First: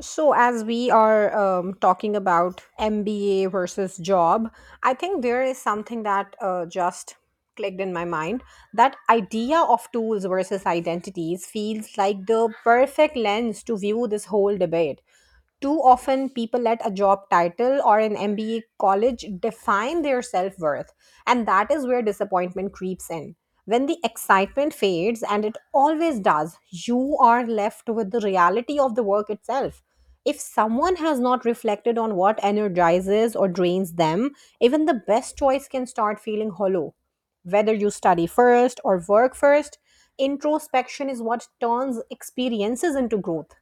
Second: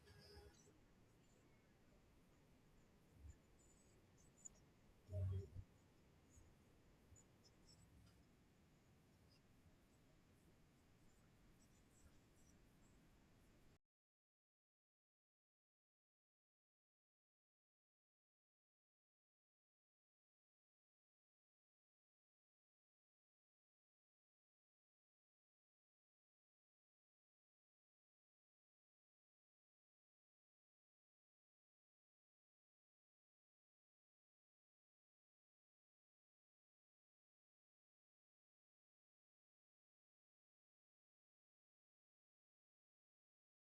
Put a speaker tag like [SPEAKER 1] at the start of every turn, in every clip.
[SPEAKER 1] So, as we are talking about MBA versus job, I think there is something that just clicked in my mind. That idea of tools versus identities feels like the perfect lens to view this whole debate. Too often, people let a job title or an MBA college define their self worth, and that is where disappointment creeps in. When the excitement fades, and it always does, you are left with the reality of the work itself. If someone has not reflected on what energizes or drains them, even the best choice can start feeling hollow. Whether you study first or work first, introspection is what turns experiences into growth.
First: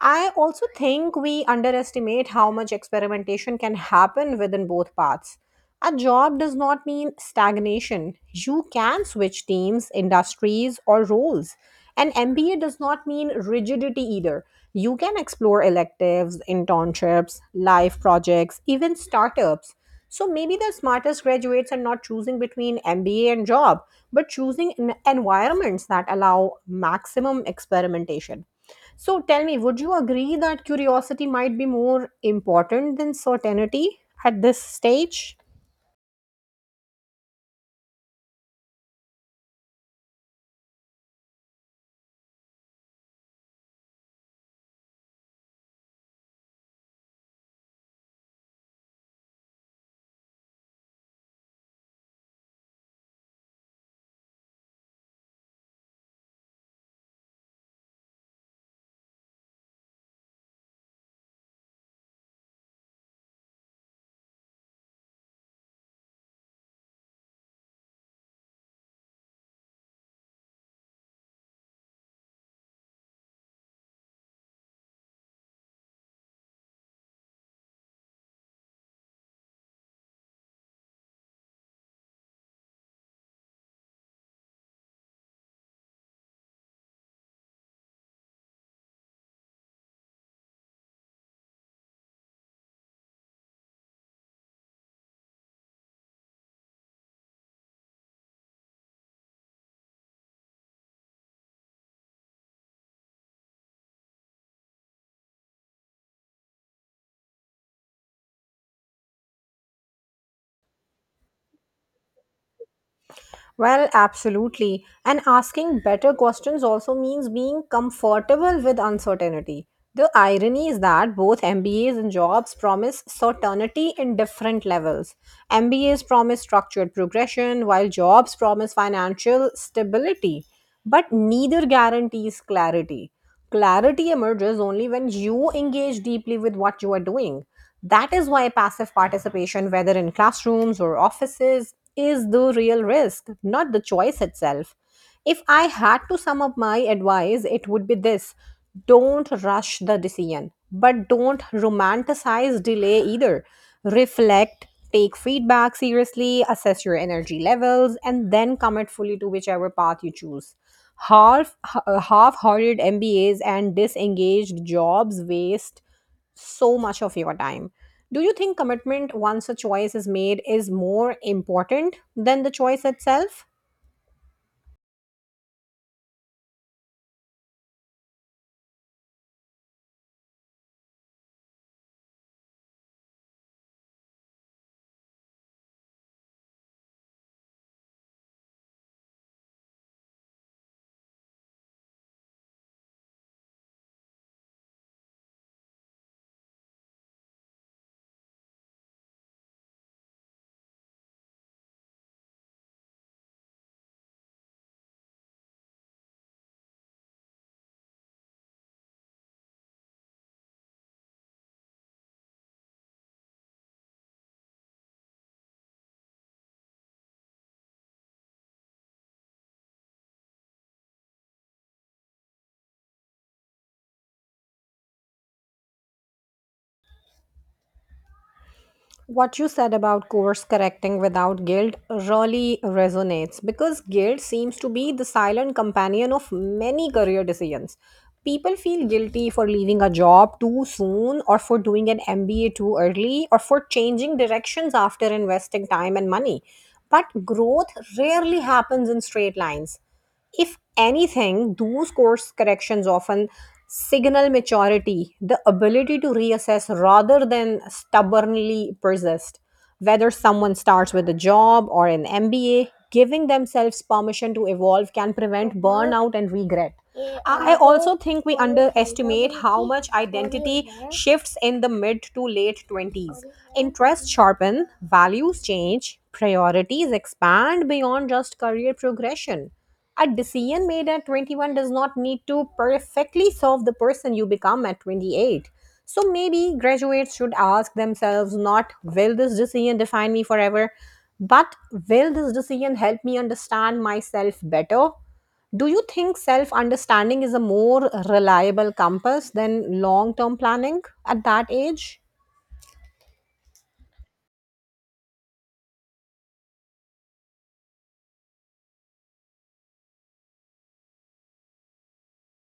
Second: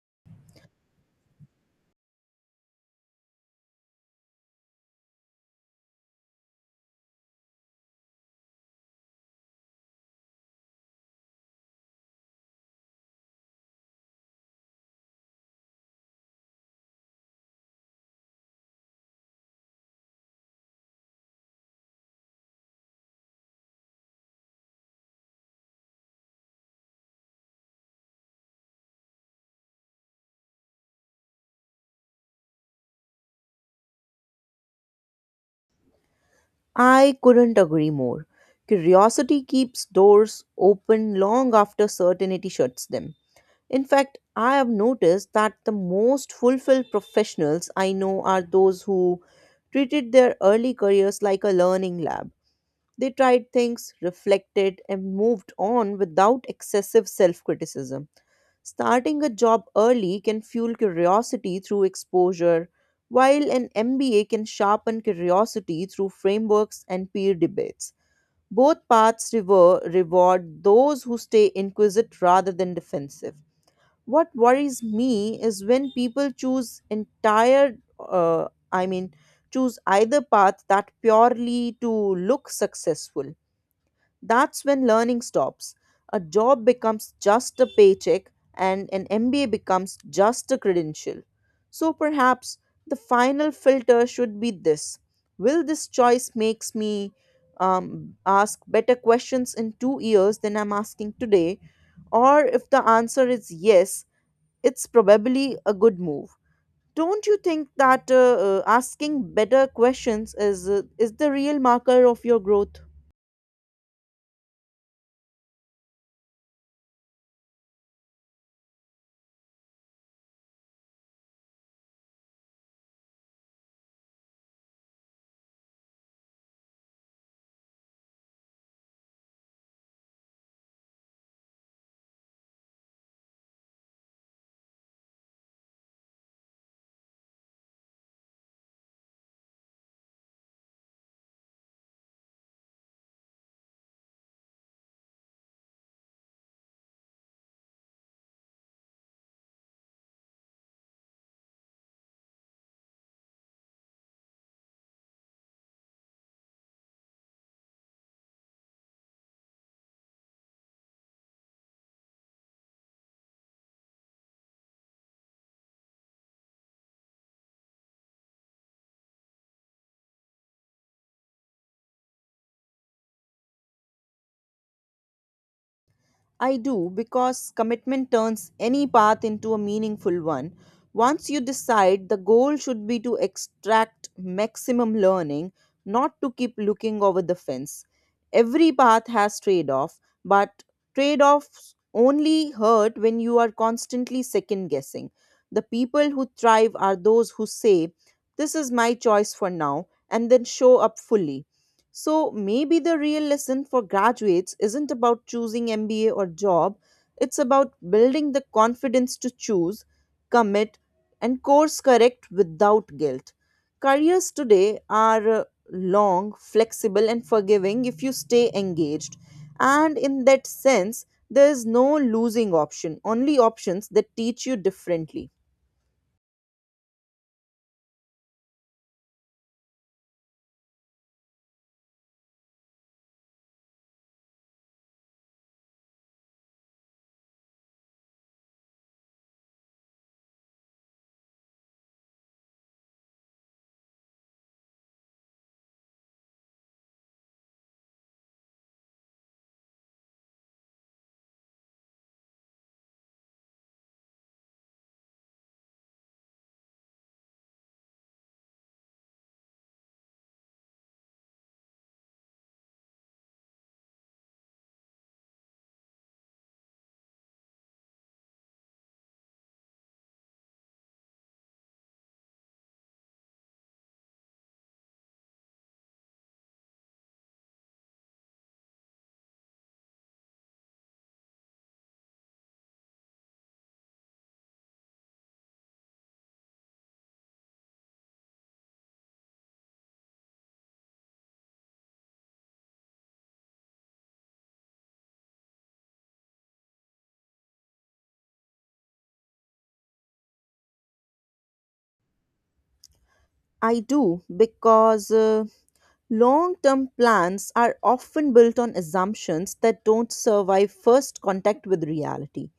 [SPEAKER 1] I also think we underestimate how much experimentation can happen within both paths. A job does not mean stagnation. You can switch teams, industries, or roles. An MBA does not mean rigidity either. You can explore electives, internships, life projects, even startups. So maybe the smartest graduates are not choosing between MBA and job, but choosing environments that allow maximum experimentation. So tell me, would you agree that curiosity might be more important than certainty at this stage?
[SPEAKER 2] I couldn't agree more. Curiosity keeps doors open long after certainty shuts them. In fact, I have noticed that the most fulfilled professionals I know are those who treated their early careers like a learning lab. They tried things, reflected, and moved on without excessive self criticism. Starting a job early can fuel curiosity through exposure, while an MBA can sharpen curiosity through frameworks and peer debates. Both paths reward those who stay inquisitive rather than defensive. What worries me is when people choose entire, I mean, choose either path that purely to look successful. That's when learning stops. A job becomes just a paycheck, and an MBA becomes just a credential. So perhaps the final filter should be this: will this choice makes me ask better questions in 2 years than I'm asking today? Or if the answer is yes, it's probably a good move. Don't you think that asking better questions is the real marker of your growth?
[SPEAKER 1] Well, absolutely. And asking better questions also means being comfortable with uncertainty. The irony is that both MBAs and jobs promise certainty in different levels. MBAs promise structured progression, while jobs promise financial stability, but neither guarantees clarity. Clarity emerges only when you engage deeply with what you are doing. That is why passive participation, whether in classrooms or offices, is the real risk, not the choice itself. If I had to sum up my advice, it would be this: don't rush the decision, but don't romanticize delay either. Reflect, take feedback seriously, assess your energy levels, and then commit fully to whichever path you choose. Half-hearted MBAs and disengaged jobs waste so much of your time. Do you think commitment once a choice is made is more important than the choice itself?
[SPEAKER 2] I do, because commitment turns any path into a meaningful one. Once you decide, the goal should be to extract maximum learning, not to keep looking over the fence. Every path has trade off, but trade offs only hurt when you are constantly second guessing. The people who thrive are those who say, "This is my choice for now," and then show up fully. So maybe the real lesson for graduates isn't about choosing MBA or job, it's about building the confidence to choose, commit, and course correct without guilt. Careers today are long, flexible, and forgiving if you stay engaged. And in that sense, there is no losing option, only options that teach you differently.
[SPEAKER 1] What you said about course correcting without guilt really resonates, because guilt seems to be the silent companion of many career decisions. People feel guilty for leaving a job too soon, or for doing an MBA too early, or for changing directions after investing time and money. But growth rarely happens in straight lines. If anything, those course corrections often signal maturity, the ability to reassess rather than stubbornly persist. Whether someone starts with a job or an MBA, giving themselves permission to evolve can prevent burnout and regret. I also think we underestimate how much identity shifts in the mid to late 20s. Interests sharpen, values change, priorities expand beyond just career progression. A decision made at 21 does not need to perfectly solve the person you become at 28. So maybe graduates should ask themselves not "will this decision define me forever?" but "will this decision help me understand myself better?" Do you think self understanding is a more reliable compass than long term planning at that age?
[SPEAKER 2] I do because long term plans are often built on assumptions that don't survive first contact with reality.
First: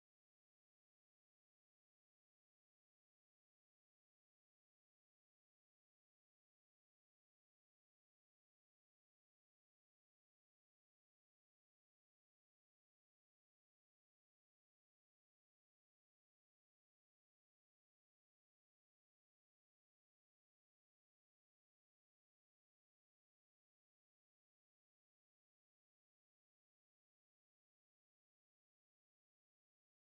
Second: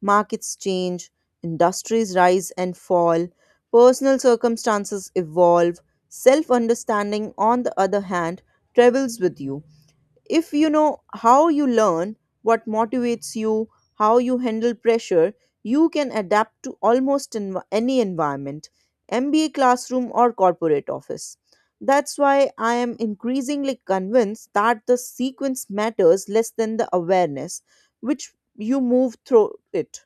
[SPEAKER 2] Markets change, industries rise and fall, personal circumstances evolve. Self understanding, on the other hand, travels with you. If you know how you learn, what motivates you, how you handle pressure, you can adapt to almost any environment, MBA classroom or corporate office. That's why I am increasingly convinced that the sequence matters less than the awareness which you move through it.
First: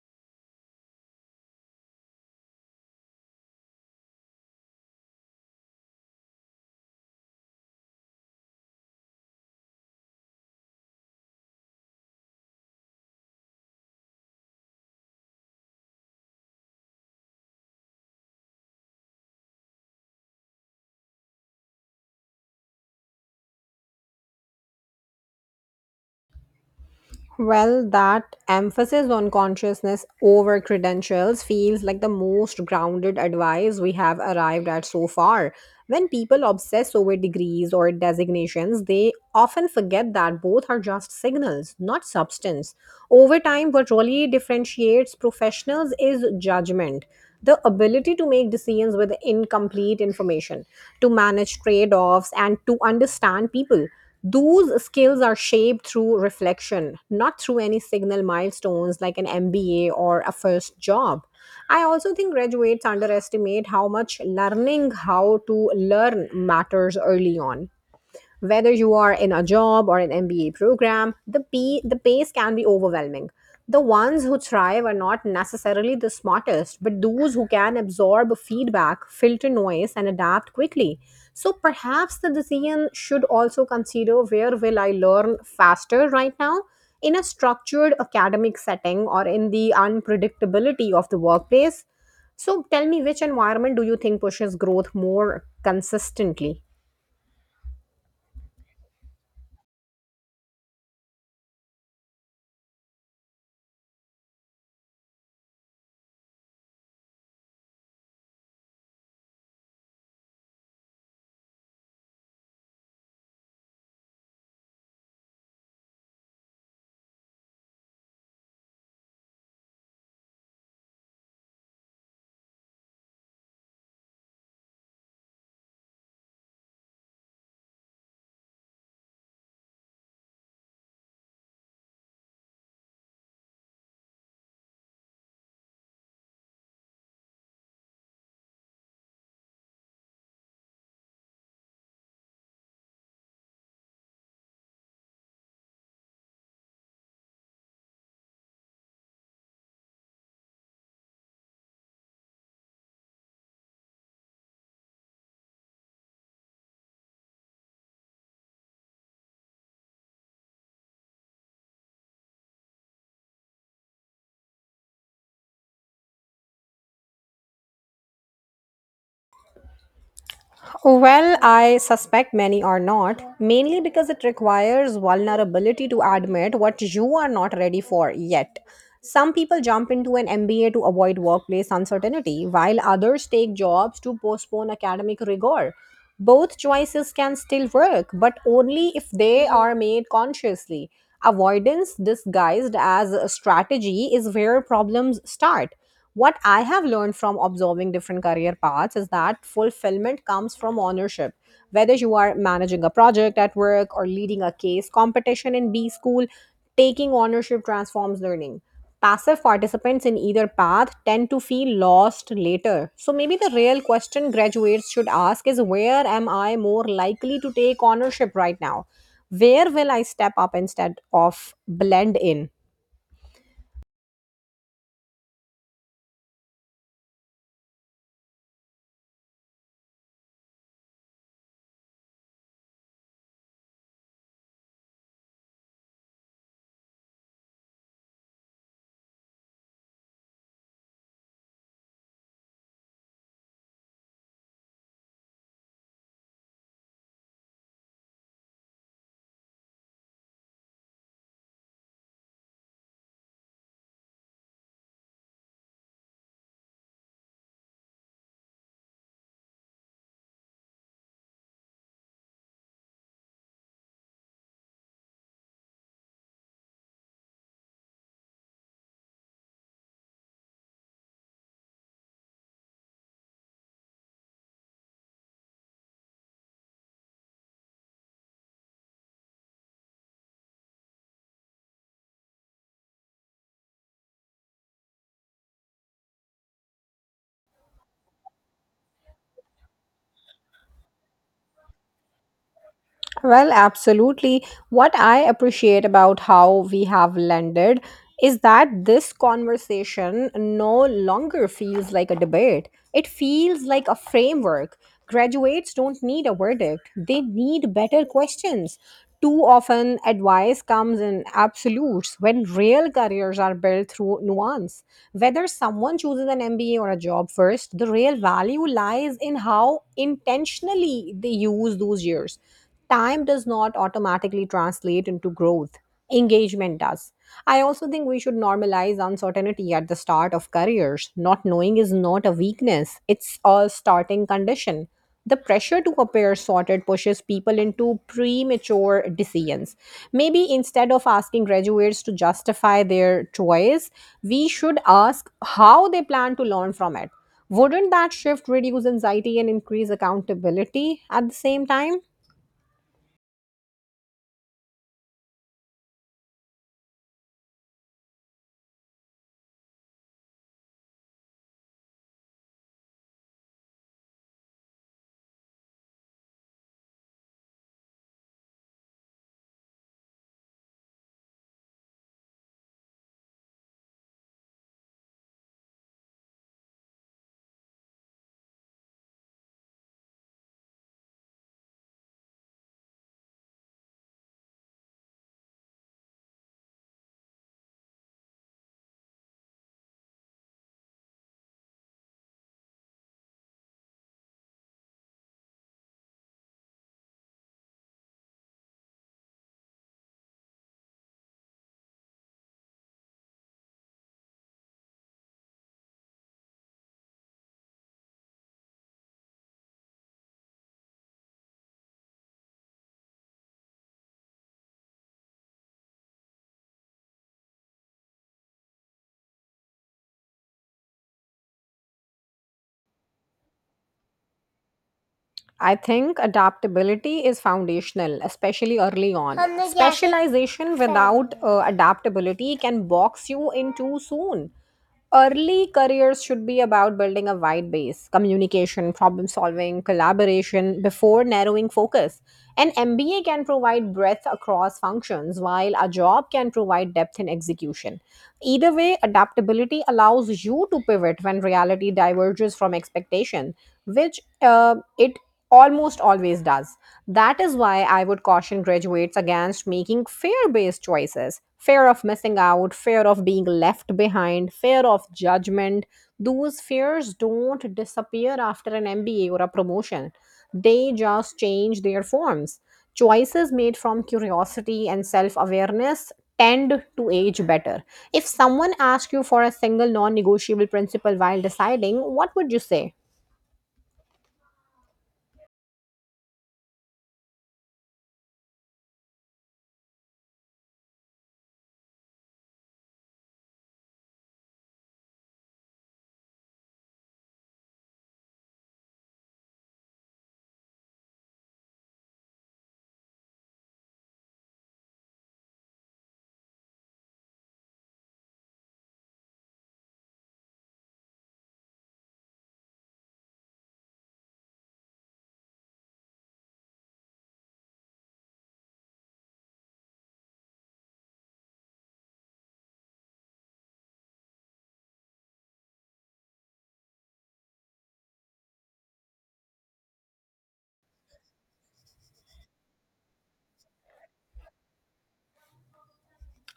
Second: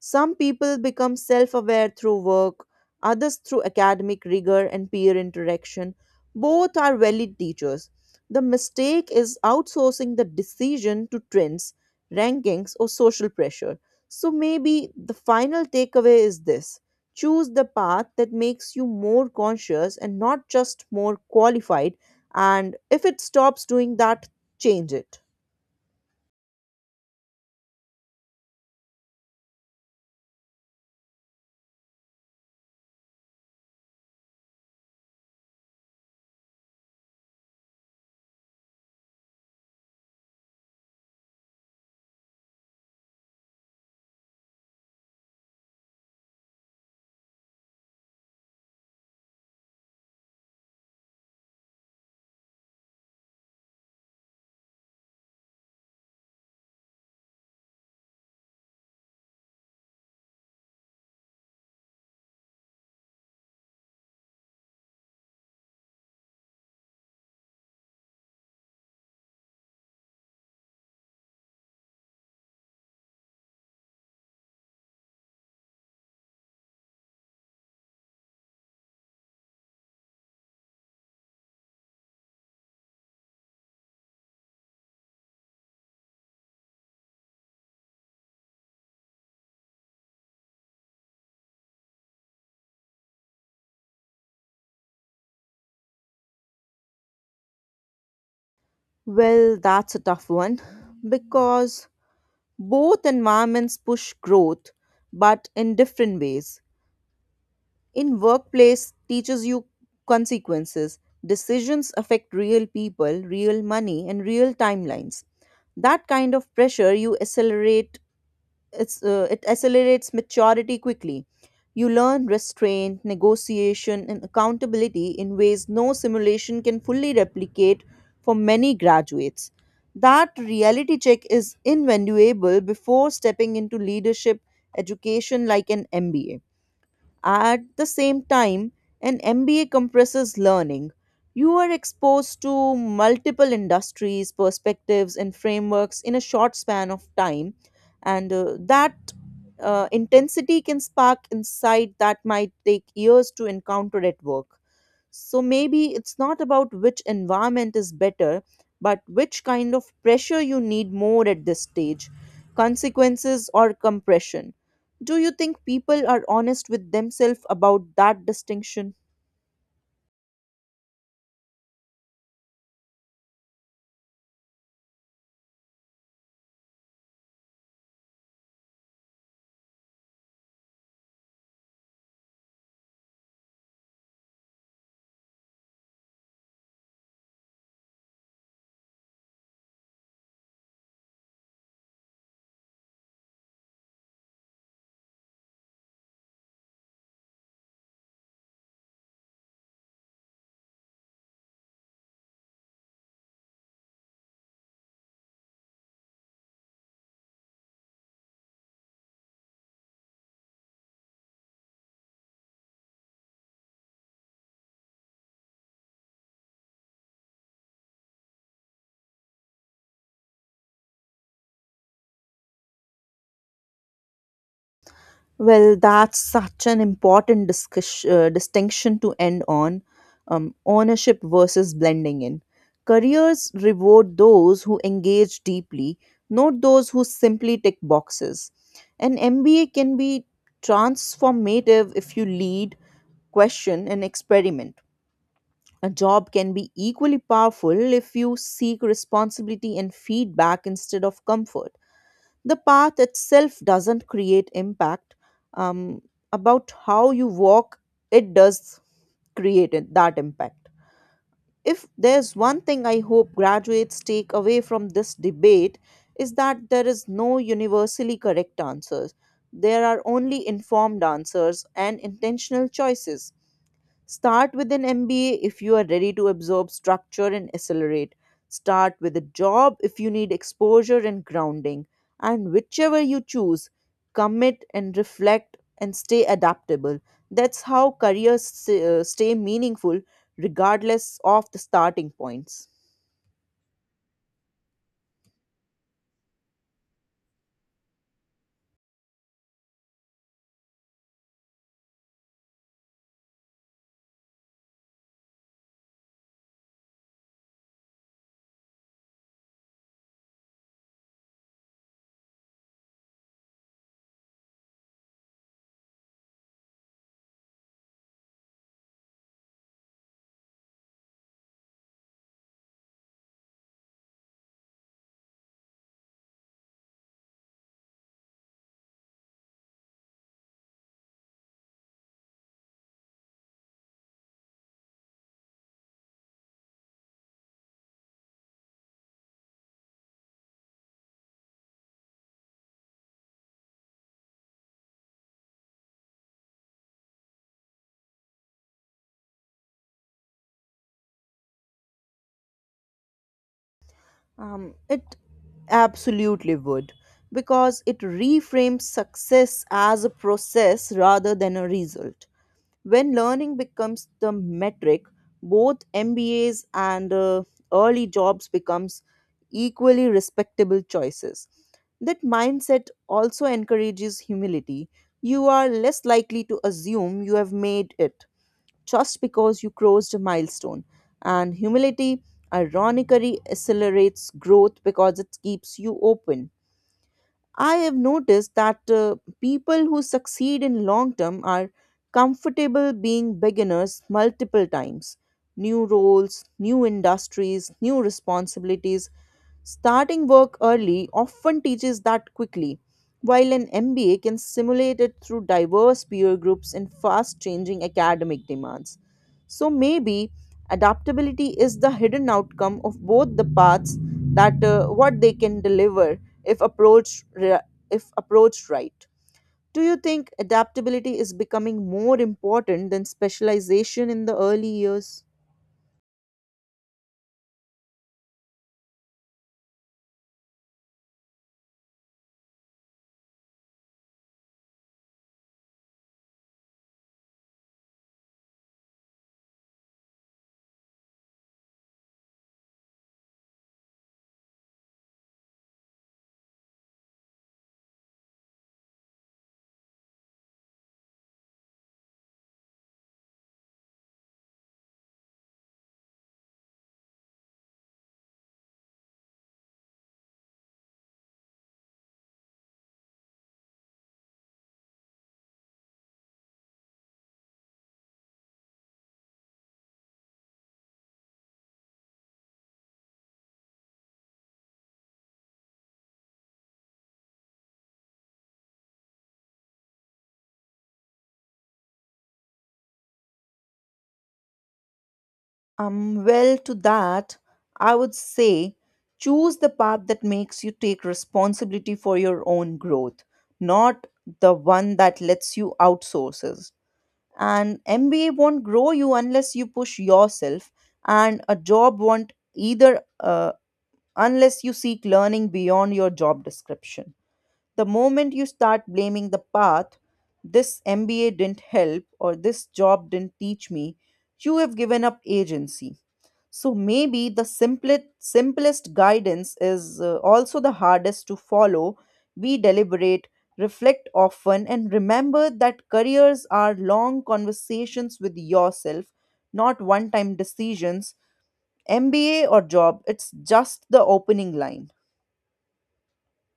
[SPEAKER 2] Some people become self aware through work, others through academic rigor and peer interaction. Both are valid teachers. The mistake is outsourcing the decision to trends, rankings, or social pressure. So maybe the final takeaway is this: choose the path that makes you more conscious and not just more qualified. And if it stops doing that, change it.
[SPEAKER 1] Well, that emphasis on consciousness over credentials feels like the most grounded advice we have arrived at so far. When people obsess over degrees or designations, they often forget that both are just signals, not substance. Over time, what really differentiates professionals is judgment. The ability to make decisions with incomplete information, to manage trade offs, and to understand people. Those skills are shaped through reflection, not through any signal milestones like an MBA or a first job. I also think graduates underestimate how much learning how to learn matters early on. Whether you are in a job or an MBA program, the pace can be overwhelming. The ones who thrive are not necessarily the smartest, but those who can absorb feedback, filter noise, and adapt quickly. So perhaps the decision should also consider, where will I learn faster right now? In a structured academic setting or in the unpredictability of the workplace? So tell me, which environment do you think pushes growth more consistently?
[SPEAKER 2] Well, that's a tough one, because both environments push growth, but in different ways. In workplace teaches you consequences. Decisions affect real people, real money, and real timelines. That kind of pressure you it accelerates maturity quickly. You learn restraint, negotiation, and accountability in ways no simulation can fully replicate. For many graduates, that reality check is invaluable before stepping into leadership education like an MBA. At the same time, an MBA compresses learning. You are exposed to multiple industries, perspectives, and frameworks in a short span of time, and that intensity can spark insight that might take years to encounter at work. So maybe it's not about which environment is better, but which kind of pressure you need more at this stage: consequences or compression. Do you think people are honest with themselves about that distinction?
[SPEAKER 1] Well, I suspect many are not, mainly because it requires vulnerability to admit what you are not ready for yet. Some people jump into an MBA to avoid workplace uncertainty, while others take jobs to postpone academic rigor. Both choices can still work, but only if they are made consciously. Avoidance disguised as a strategy is where problems start. What I have learned from observing different career paths is that fulfillment comes from ownership. Whether you are managing a project at work or leading a case competition in B school, taking ownership transforms learning. Passive participants in either path tend to feel lost later. So maybe the real question graduates should ask is, where am I more likely to take ownership right now? Where will I step up instead of blend in?
[SPEAKER 2] Well, that's such an important distinction to end on, ownership versus blending in. Careers reward those who engage deeply, not those who simply tick boxes. An MBA can be transformative if you lead, question, and experiment. A job can be equally powerful if you seek responsibility and feedback instead of comfort. The path itself doesn't create impact, um, about how you walk it does create that impact. If there's one thing I hope graduates take away from this debate, is that there is no universally correct answers, there are only informed answers and intentional choices. Start with an MBA if you are ready to absorb structure and accelerate. Start with a job if you need exposure and grounding. And whichever you choose, commit and reflect and stay adaptable. That's how careers stay meaningful regardless of the starting points.
[SPEAKER 1] Well, absolutely. What I appreciate about how we have landed is that this conversation no longer feels like a debate. It feels like a framework. Graduates don't need a verdict, they need better questions. Too often, advice comes in absolutes when real careers are built through nuance. Whether someone chooses an MBA or a job first, the real value lies in how intentionally they use those years. Time does not automatically translate into growth. Engagement does. I also think we should normalize uncertainty at the start of careers. Not knowing is not a weakness, it's a starting condition. The pressure to appear sorted pushes people into premature decisions. Maybe instead of asking graduates to justify their choice, we should ask how they plan to learn from it. Wouldn't that shift reduce anxiety and increase accountability at the same time?
[SPEAKER 2] It absolutely would, because it reframes success as a process rather than a result. When learning becomes the metric, both MBAs and early jobs becomes equally respectable choices. That mindset also encourages humility. You are less likely to assume you have made it just because you crossed a milestone. And humility ironically accelerates growth because it keeps you open. I have noticed that people who succeed in long term are comfortable being beginners multiple times. New roles, new industries, new responsibilities. Starting work early often teaches that quickly, while an MBA can simulate it through diverse peer groups and fast changing academic demands. So maybe adaptability is the hidden outcome of both the paths, that what they can deliver if approached ri- if approached right. Do you think adaptability is becoming more important than specialization in the early years?
[SPEAKER 1] I think adaptability is foundational, especially early on. हमने क्या Specialization without सही adaptability can box you in too soon. Early careers should be about building a wide base, communication, problem solving, collaboration, before narrowing focus. An MBA can provide breadth across functions, while a job can provide depth in execution. Either way, adaptability allows you to pivot when reality diverges from expectation, which it almost always does. That is why I would caution graduates against making fear based choices: fear of missing out, fear of being left behind, fear of judgment. Those fears don't disappear after an MBA or a promotion, they just change their forms. Choices made from curiosity and self awareness tend to age better. If someone asked you for a single non negotiable principle while deciding, what would you say?
[SPEAKER 2] Well, to that, I would say choose the path that makes you take responsibility for your own growth, not the one that lets you outsources. An MBA won't grow you unless you push yourself, and a job won't either, unless you seek learning beyond your job description. The moment you start blaming the path, "this MBA didn't help" or "this job didn't teach me," you have given up agency. So maybe the simplest guidance is also the hardest to follow. We deliberate, reflect often, and remember that careers are long conversations with yourself, not one time decisions. MBA or job, it's just the opening line.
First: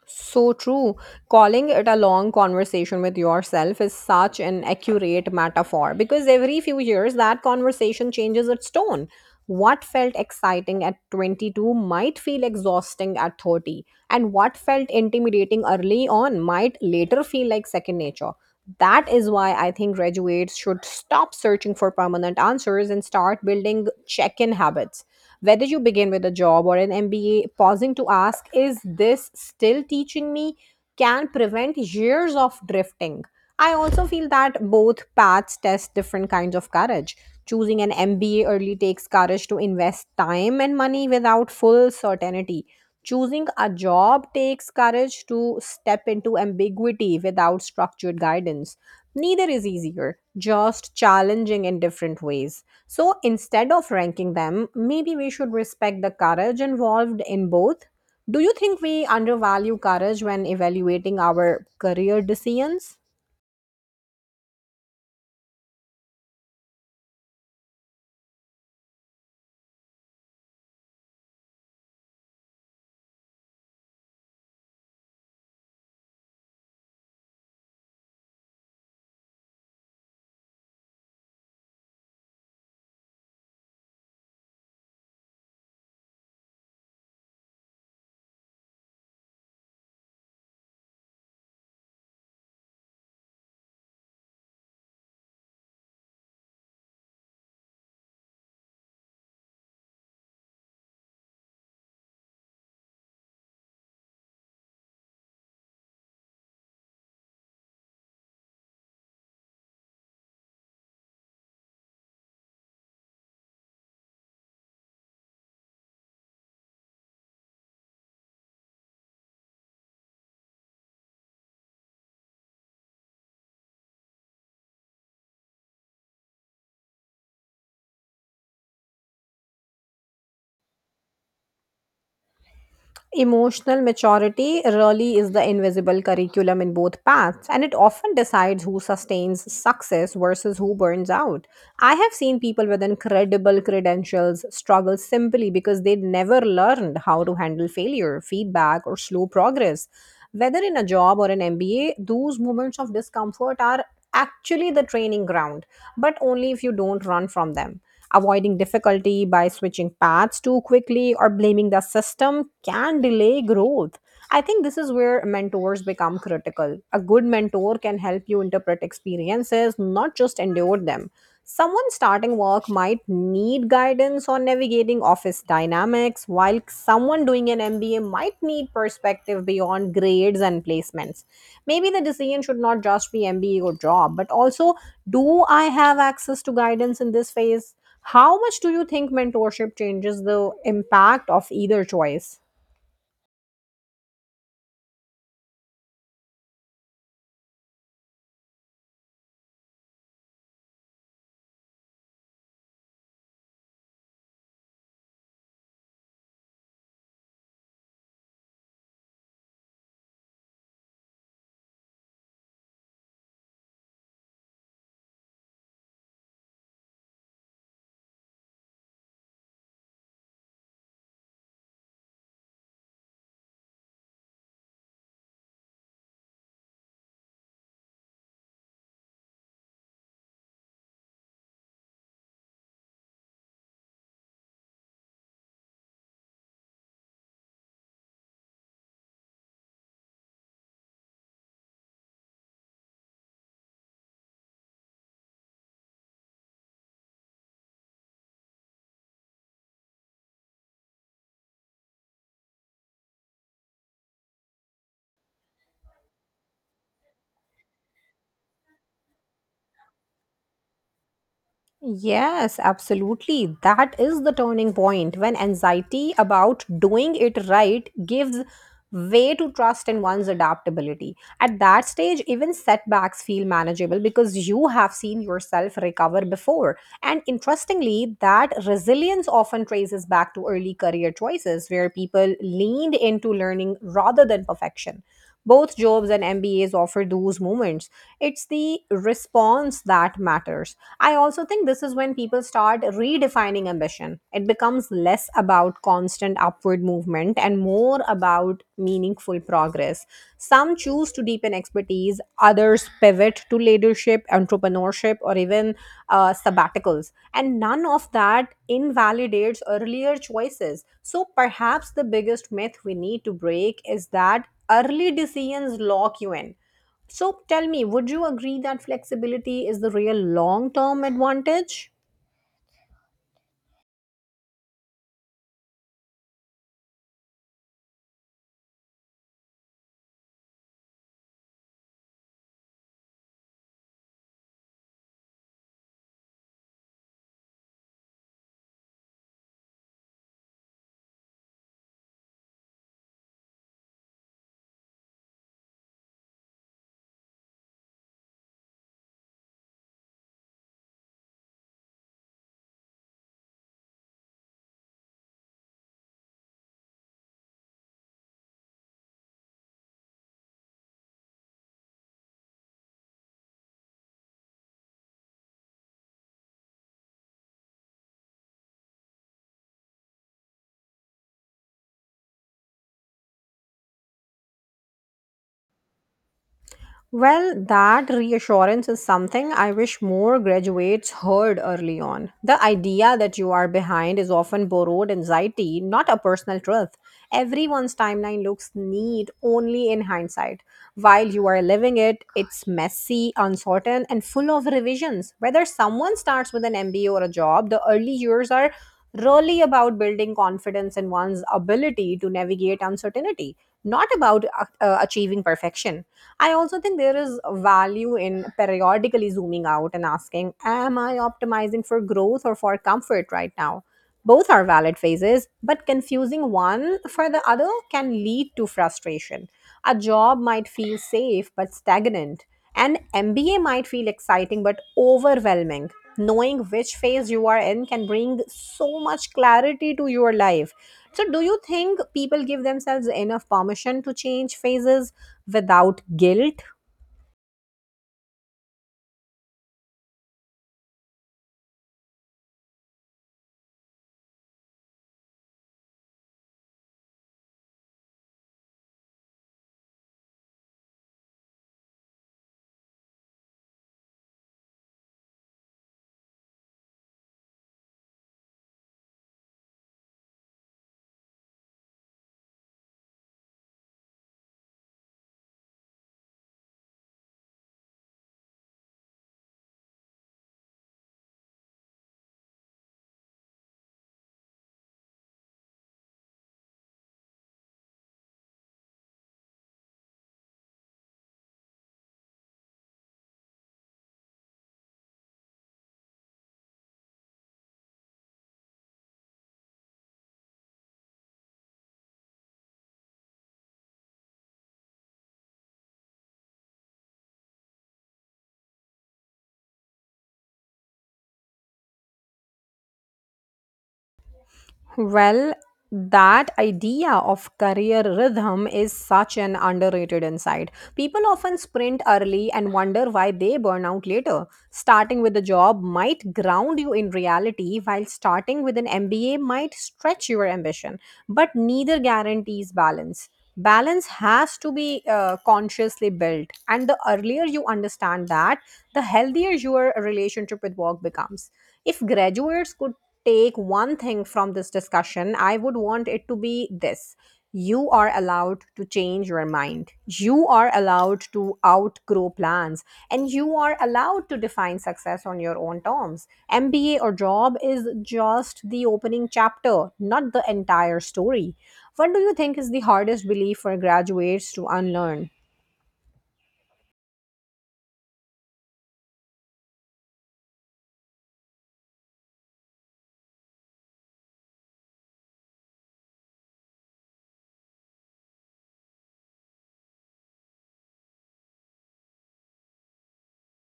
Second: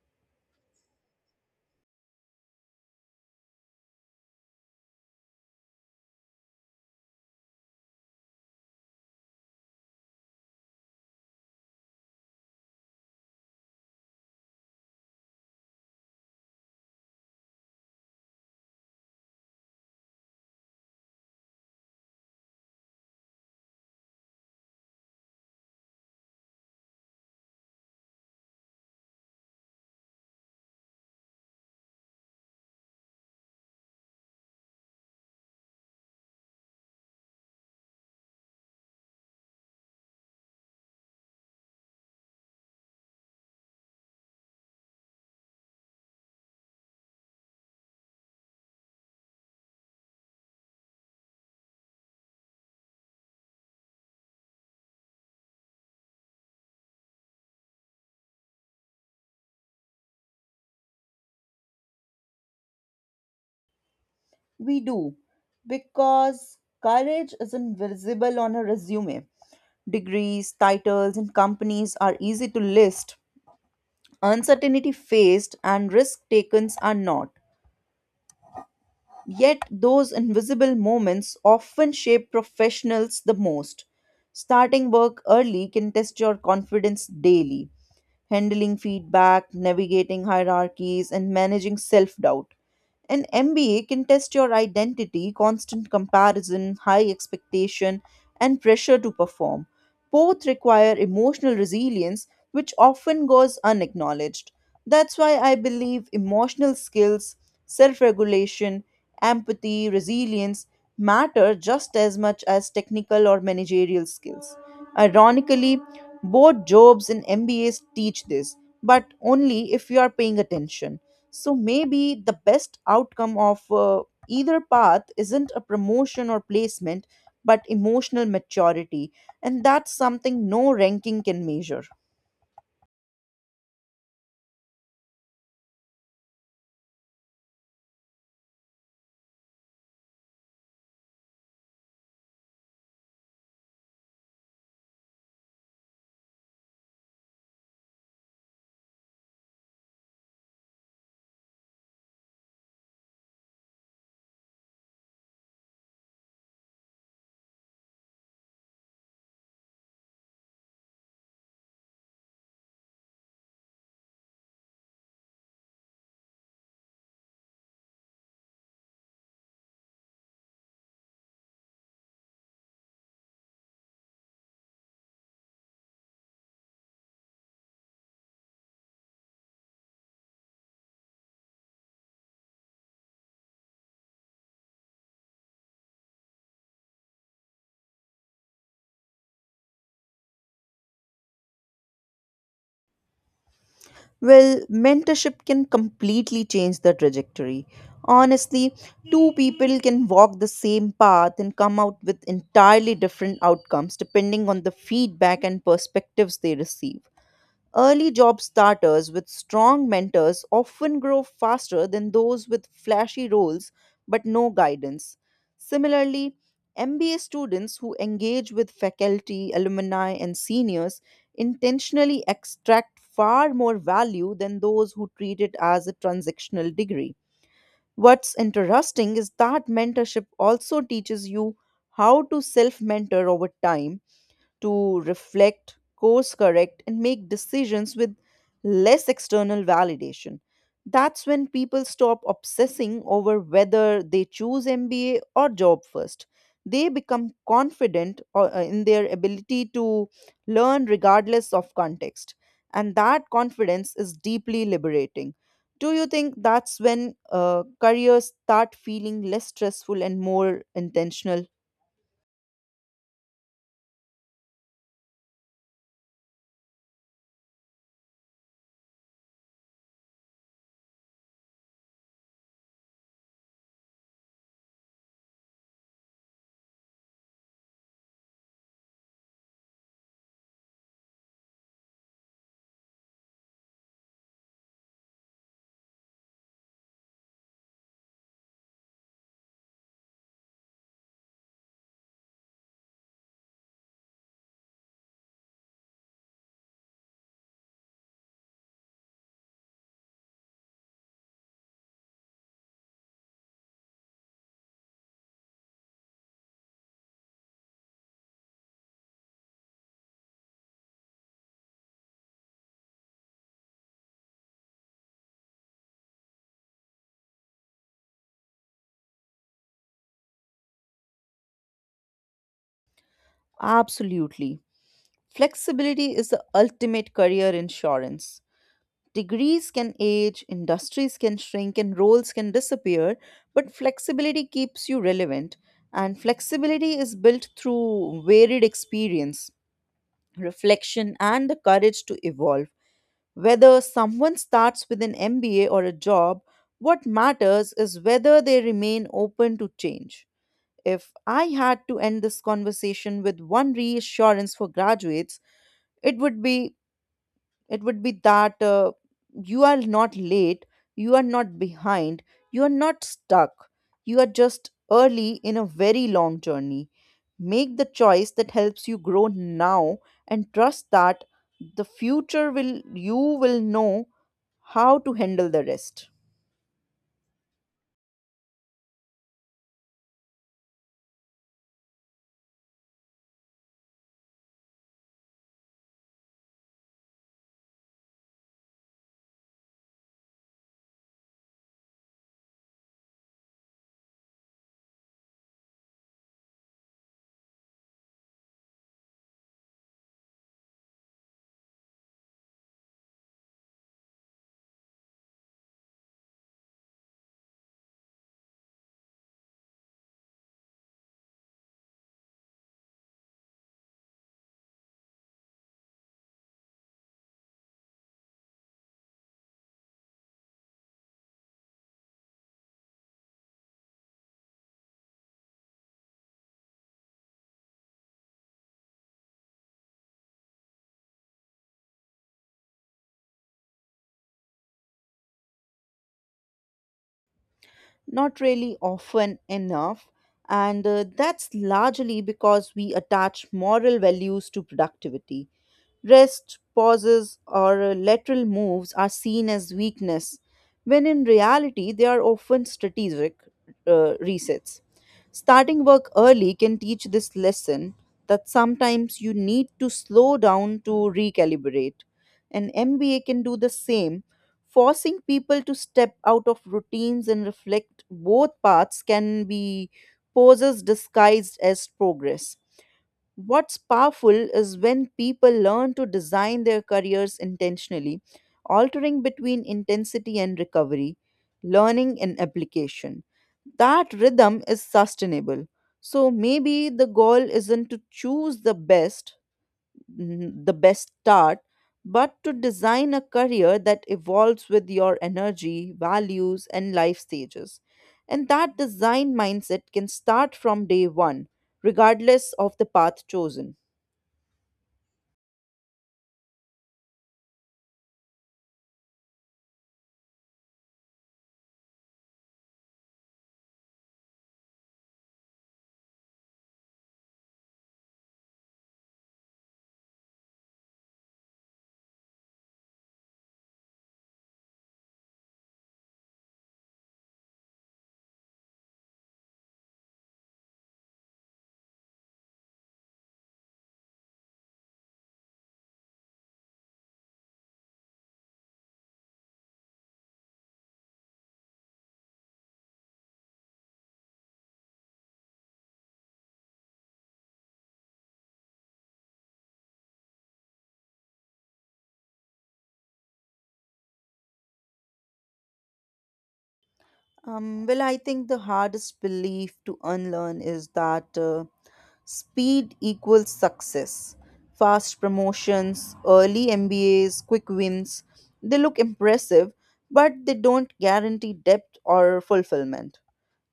[SPEAKER 1] So true. Calling it a long conversation with yourself is such an accurate metaphor, because every few years that conversation changes its tone. What felt exciting at 22 might feel exhausting at 30, and what felt intimidating early on might later feel like second nature. That is why I think graduates should stop searching for permanent answers and start building check in habits. Whether you begin with a job or an MBA, pausing to ask, "is this still teaching me?" can prevent years of drifting. I also feel that both paths test different kinds of courage. Choosing an MBA early takes courage to invest time and money without full certainty. Choosing a job takes courage to step into ambiguity without structured guidance. Neither is easier, just challenging in different ways. So instead of ranking them, maybe we should respect the courage involved in both. Do you think we undervalue courage when evaluating our career decisions?
[SPEAKER 2] We do, because courage isn't visible on a resume. Degrees, titles, and companies are easy to list. Uncertainty faced and risk taken are not. Yet, those invisible moments often shape professionals the most. Starting work early can test your confidence daily: handling feedback, navigating hierarchies, and managing self doubt. An MBA can test your identity, constant comparison, high expectation, and pressure to perform. Both require emotional resilience, which often goes unacknowledged. That's why I believe emotional skills, self regulation, empathy, resilience, matter just as much as technical or managerial skills. Ironically, both jobs and MBAs teach this, but only if you are paying attention. So maybe the best outcome of either path isn't a promotion or placement, but emotional maturity. And that's something no ranking can measure.
[SPEAKER 1] Emotional maturity really is the invisible curriculum in both paths, and it often decides who sustains success versus who burns out. I have seen people with incredible credentials struggle simply because they never learned how to handle failure, feedback, or slow progress. Whether in a job or an MBA, those moments of discomfort are actually the training ground, but only if you don't run from them. Avoiding difficulty by switching paths too quickly or blaming the system can delay growth. I think this is where mentors become critical. A good mentor can help you interpret experiences, not just endure them. Someone starting work might need guidance on navigating office dynamics, while someone doing an MBA might need perspective beyond grades and placements. Maybe the decision should not just be MBA or job, but also, do I have access to guidance in this phase? How much do you think mentorship changes the impact of either choice?
[SPEAKER 2] Well, mentorship can completely change the trajectory. Honestly, two people can walk the same path and come out with entirely different outcomes depending on the feedback and perspectives they receive. Early job starters with strong mentors often grow faster than those with flashy roles but no guidance. Similarly, MBA students who engage with faculty, alumni, and seniors intentionally extract far more value than those who treat it as a transactional degree. What's interesting is that mentorship also teaches you how to self mentor over time, to reflect, course correct, and make decisions with less external validation. That's when people stop obsessing over whether they choose MBA or job first. They become confident in their ability to learn regardless of context. And that confidence is deeply liberating. Do you think that's when careers start feeling less stressful and more intentional?
[SPEAKER 1] Yes, absolutely. That is the turning point, when anxiety about doing it right gives way to trust in one's adaptability. At that stage, even setbacks feel manageable because you have seen yourself recover before. And interestingly, that resilience often traces back to early career choices where people leaned into learning rather than perfection. Both jobs and MBAs offer those moments. It's the response that matters. I also think this is when people start redefining ambition. It becomes less about constant upward movement and more about meaningful progress. Some choose to deepen expertise, others pivot to leadership, entrepreneurship, or even sabbaticals. And none of that invalidates earlier choices. So perhaps the biggest myth we need to break is that early decisions lock you in. So tell me, would you agree that flexibility is the real long term advantage?
[SPEAKER 2] Absolutely. Flexibility is the ultimate career insurance. Degrees can age, industries can shrink, and roles can disappear, but flexibility keeps you relevant. And flexibility is built through varied experience, reflection, and the courage to evolve. Whether someone starts with an MBA or a job, what matters is whether they remain open to change. If I had to end this conversation with one reassurance for graduates, it would be it would be that you are not late, you are not behind, you are not stuck, you are just early in a very long journey. Make the choice that helps you grow now and trust that the future will you will know how to handle the rest.
[SPEAKER 1] Well, that reassurance is something I wish more graduates heard early on. The idea that you are behind is often borrowed anxiety, not a personal truth. Everyone's timeline looks neat only in hindsight. While you are living it, it's messy, uncertain, and full of revisions. Whether someone starts with an MBA or a job, the early years are really about building confidence in one's ability to navigate uncertainty, not about achieving perfection. I also think there is value in periodically zooming out and asking, am I optimizing for growth or for comfort right now? Both are valid phases, but confusing one for the other can lead to frustration. A job might feel safe but stagnant, an MBA might feel exciting but overwhelming. Knowing which phase you are in can bring so much clarity to your life. So, do you think people give themselves enough permission to change phases without guilt?
[SPEAKER 2] Not really, often enough, and that's largely because we attach moral values to productivity. Rest, pauses, or lateral moves are seen as weakness, when in reality, they are often strategic resets. Starting work early can teach this lesson that sometimes you need to slow down to recalibrate. An MBA can do the same. Forcing people to step out of routines and reflect, both paths can be poses disguised as progress. What's powerful is when people learn to design their careers intentionally, altering between intensity and recovery, learning and application. That rhythm is sustainable. So maybe the goal isn't to choose the best start, but to design a career that evolves with your energy, values, and life stages. And that design mindset can start from day 1, regardless of the path chosen.
[SPEAKER 1] Well, that idea of career rhythm is such an underrated insight. People often sprint early and wonder why they burn out later. Starting with a job might ground you in reality, while starting with an MBA might stretch your ambition, but neither guarantees balance. Balance has to be consciously built, and the earlier you understand that, the healthier your relationship with work becomes. If graduates could take one thing from this discussion, I would want it to be this. You are allowed to change your mind. You are allowed to outgrow plans and you are allowed to define success on your own terms. MBA or job is just the opening chapter, not the entire story. What do you think is the hardest belief for graduates to unlearn?
[SPEAKER 2] Well, I think the hardest belief to unlearn is that speed equals success. Fast promotions, early MBAs, quick wins, they look impressive, but they don't guarantee depth or fulfillment.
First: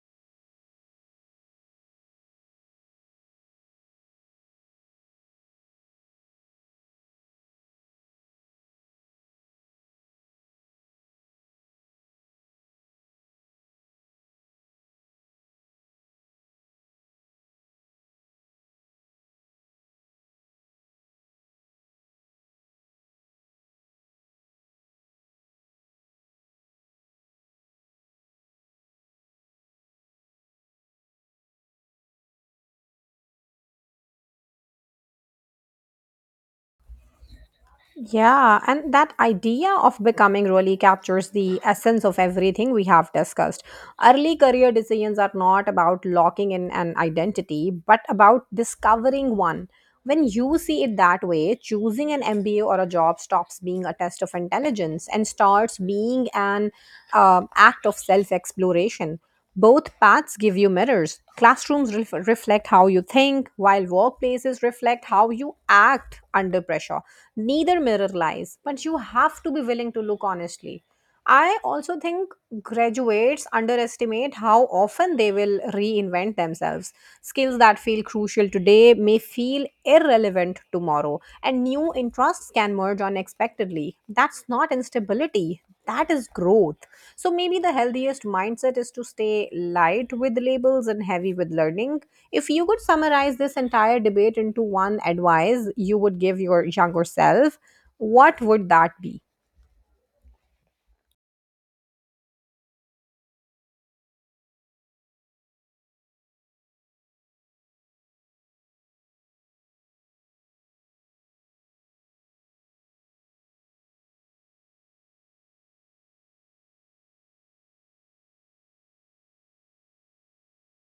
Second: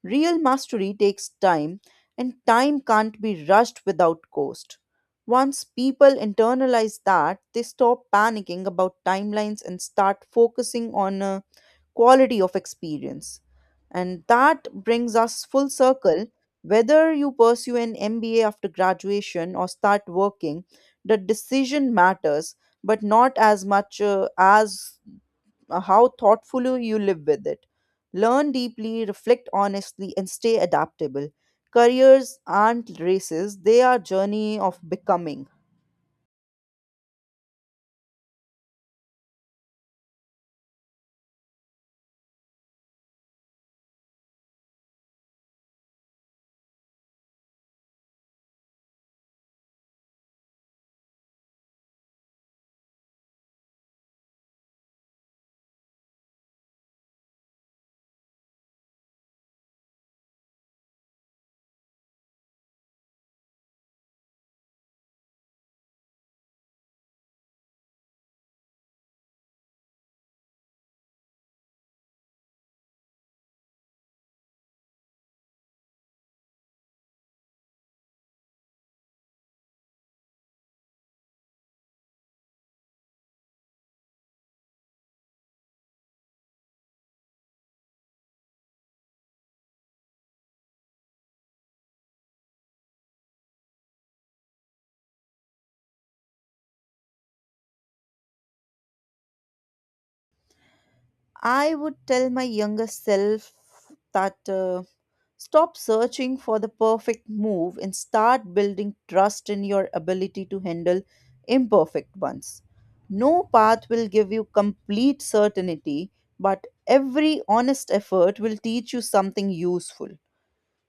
[SPEAKER 2] Real mastery takes time, and time can't be rushed without cost. Once people internalize that, they stop panicking about timelines and start focusing on quality of experience. And that brings us full circle. Whether you pursue an MBA after graduation or start working, the decision matters, but not as much as how thoughtfully you live with it. Learn deeply, reflect honestly, and stay adaptable. Careers aren't races, they are journey of becoming.
[SPEAKER 1] Yeah, and that idea of becoming really captures the essence of everything we have discussed. Early career decisions are not about locking in an identity, but about discovering one. When you see it that way, choosing an MBA or a job stops being a test of intelligence and starts being an act of self exploration. Both paths give you mirrors. Classrooms reflect how you think, while workplaces reflect how you act under pressure. Neither mirror lies, but you have to be willing to look honestly. I also think graduates underestimate how often they will reinvent themselves. Skills that feel crucial today may feel irrelevant tomorrow, and new interests can merge unexpectedly. That's not instability, that is growth. So maybe the healthiest mindset is to stay light with labels and heavy with learning. If you could summarize this entire debate into one advice you would give your younger self, what would that be?
[SPEAKER 2] I would tell my younger self that stop searching for the perfect move and start building trust in your ability to handle imperfect ones. No path will give you complete certainty, but every honest effort will teach you something useful.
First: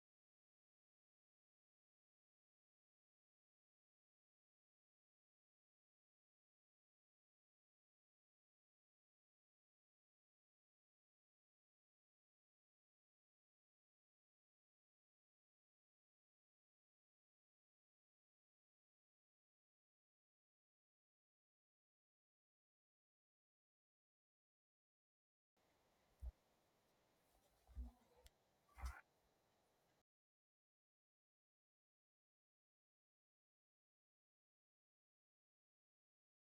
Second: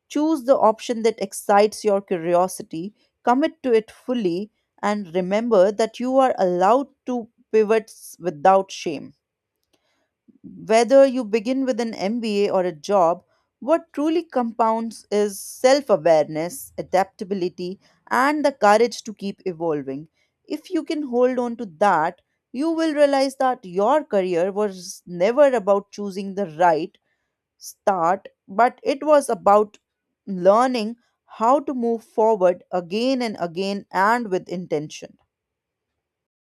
[SPEAKER 2] Choose the option that excites your curiosity, commit to it fully, and remember that you are allowed to pivot without shame. Whether you begin with an MBA or a job, what truly compounds is self awareness, adaptability, and the courage to keep evolving. If you can hold on to that, you will realize that your career was never about choosing the right start, but it was about learning how to move forward again and again and with intention.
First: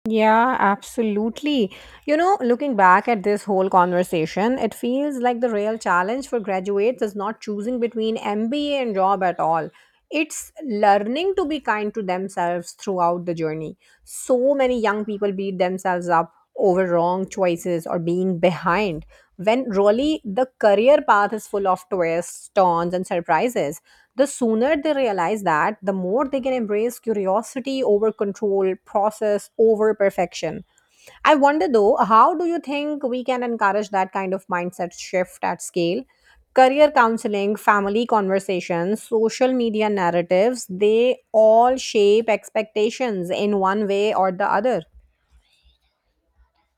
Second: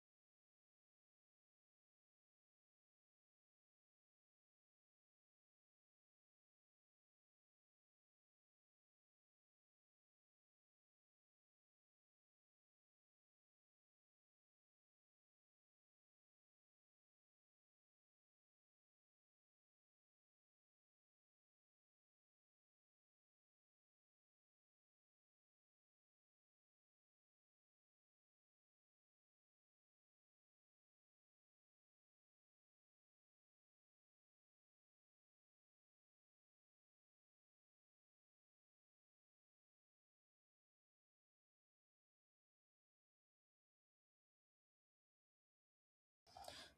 [SPEAKER 1] Yeah, absolutely. You know, looking back at this whole conversation, it feels like the real challenge for graduates is not choosing between MBA and job at all. It's learning to be kind to themselves throughout the journey. So many young people beat themselves up over wrong choices or being behind, when really the career path is full of twists, turns, and surprises the sooner they realize that, the more they can embrace curiosity over control, process over perfection. I wonder though, how do you think we can encourage that kind of mindset shift at scale? Career counseling, family conversations, social media narratives, they all shape expectations in one way or the other.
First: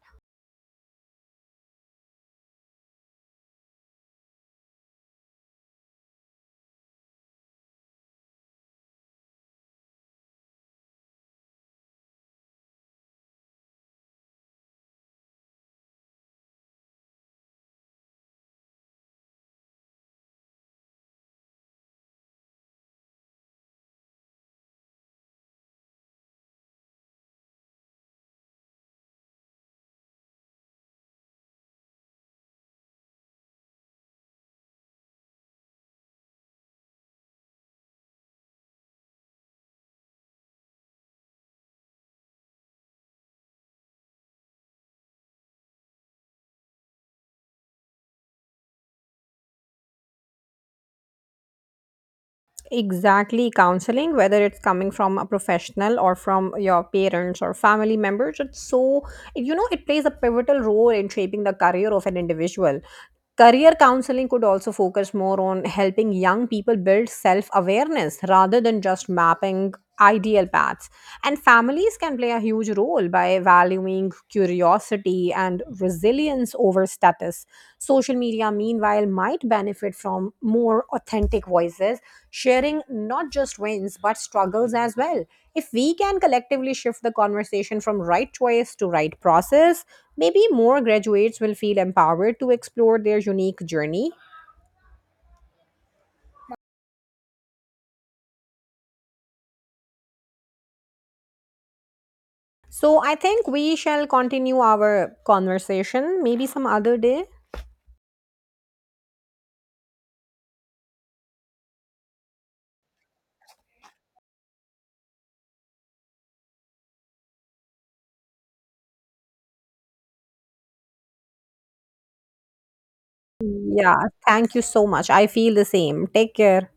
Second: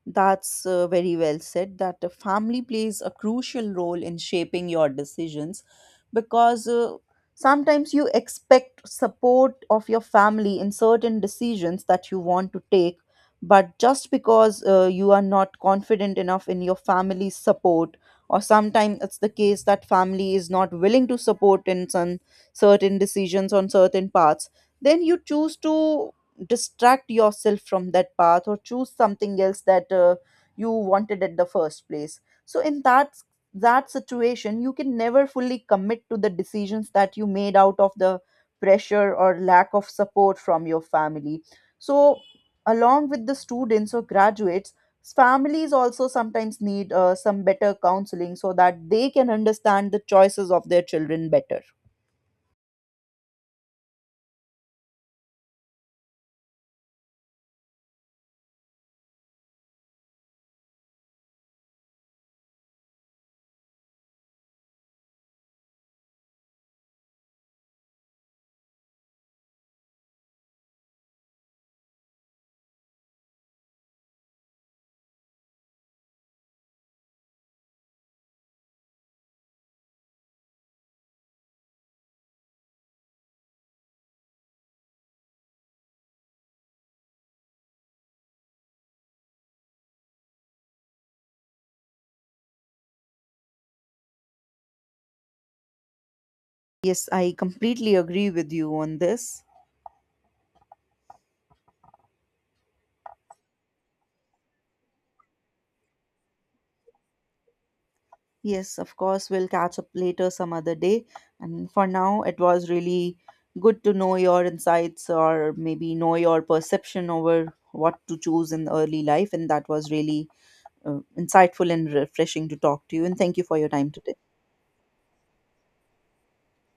[SPEAKER 2] That's very well said, that the family plays a crucial role in shaping your decisions, because sometimes you expect support of your family in certain decisions that you want to take, but just because you are not confident enough in your family's support, or sometimes it's the case that family is not willing to support in some certain decisions on certain parts, then you choose to distract yourself from that path or choose something else that you wanted at the first place. So in that situation, you can never fully commit to the decisions that you made out of the pressure or lack of support from your family. So along with the students or graduates, families also sometimes need some better counseling so that they can understand the choices of their children better.
[SPEAKER 1] Exactly, counseling, whether it's coming from a professional or from your parents or family members, it's so, you know, it plays a pivotal role in shaping the career of an individual. Career counseling could also focus more on helping young people build self awareness rather than just mapping ideal paths. And families can play a huge role by valuing curiosity and resilience over status. Social media, meanwhile, might benefit from more authentic voices sharing not just wins but struggles as well. If we can collectively shift the conversation from right choice to right process, maybe more graduates will feel empowered to explore their unique journey.
[SPEAKER 2] Yes, I completely agree with you on this.
[SPEAKER 1] So I think we shall continue our conversation maybe some other day.
[SPEAKER 2] Yes, of course, we'll catch up later some other day. And for now, it was really good to know your insights or maybe know your perception over what to choose in early life. And that was really insightful and refreshing to talk to you. And thank you for your time
[SPEAKER 1] Yeah,
[SPEAKER 2] today.
[SPEAKER 1] thank you so much. I feel the same. Take care.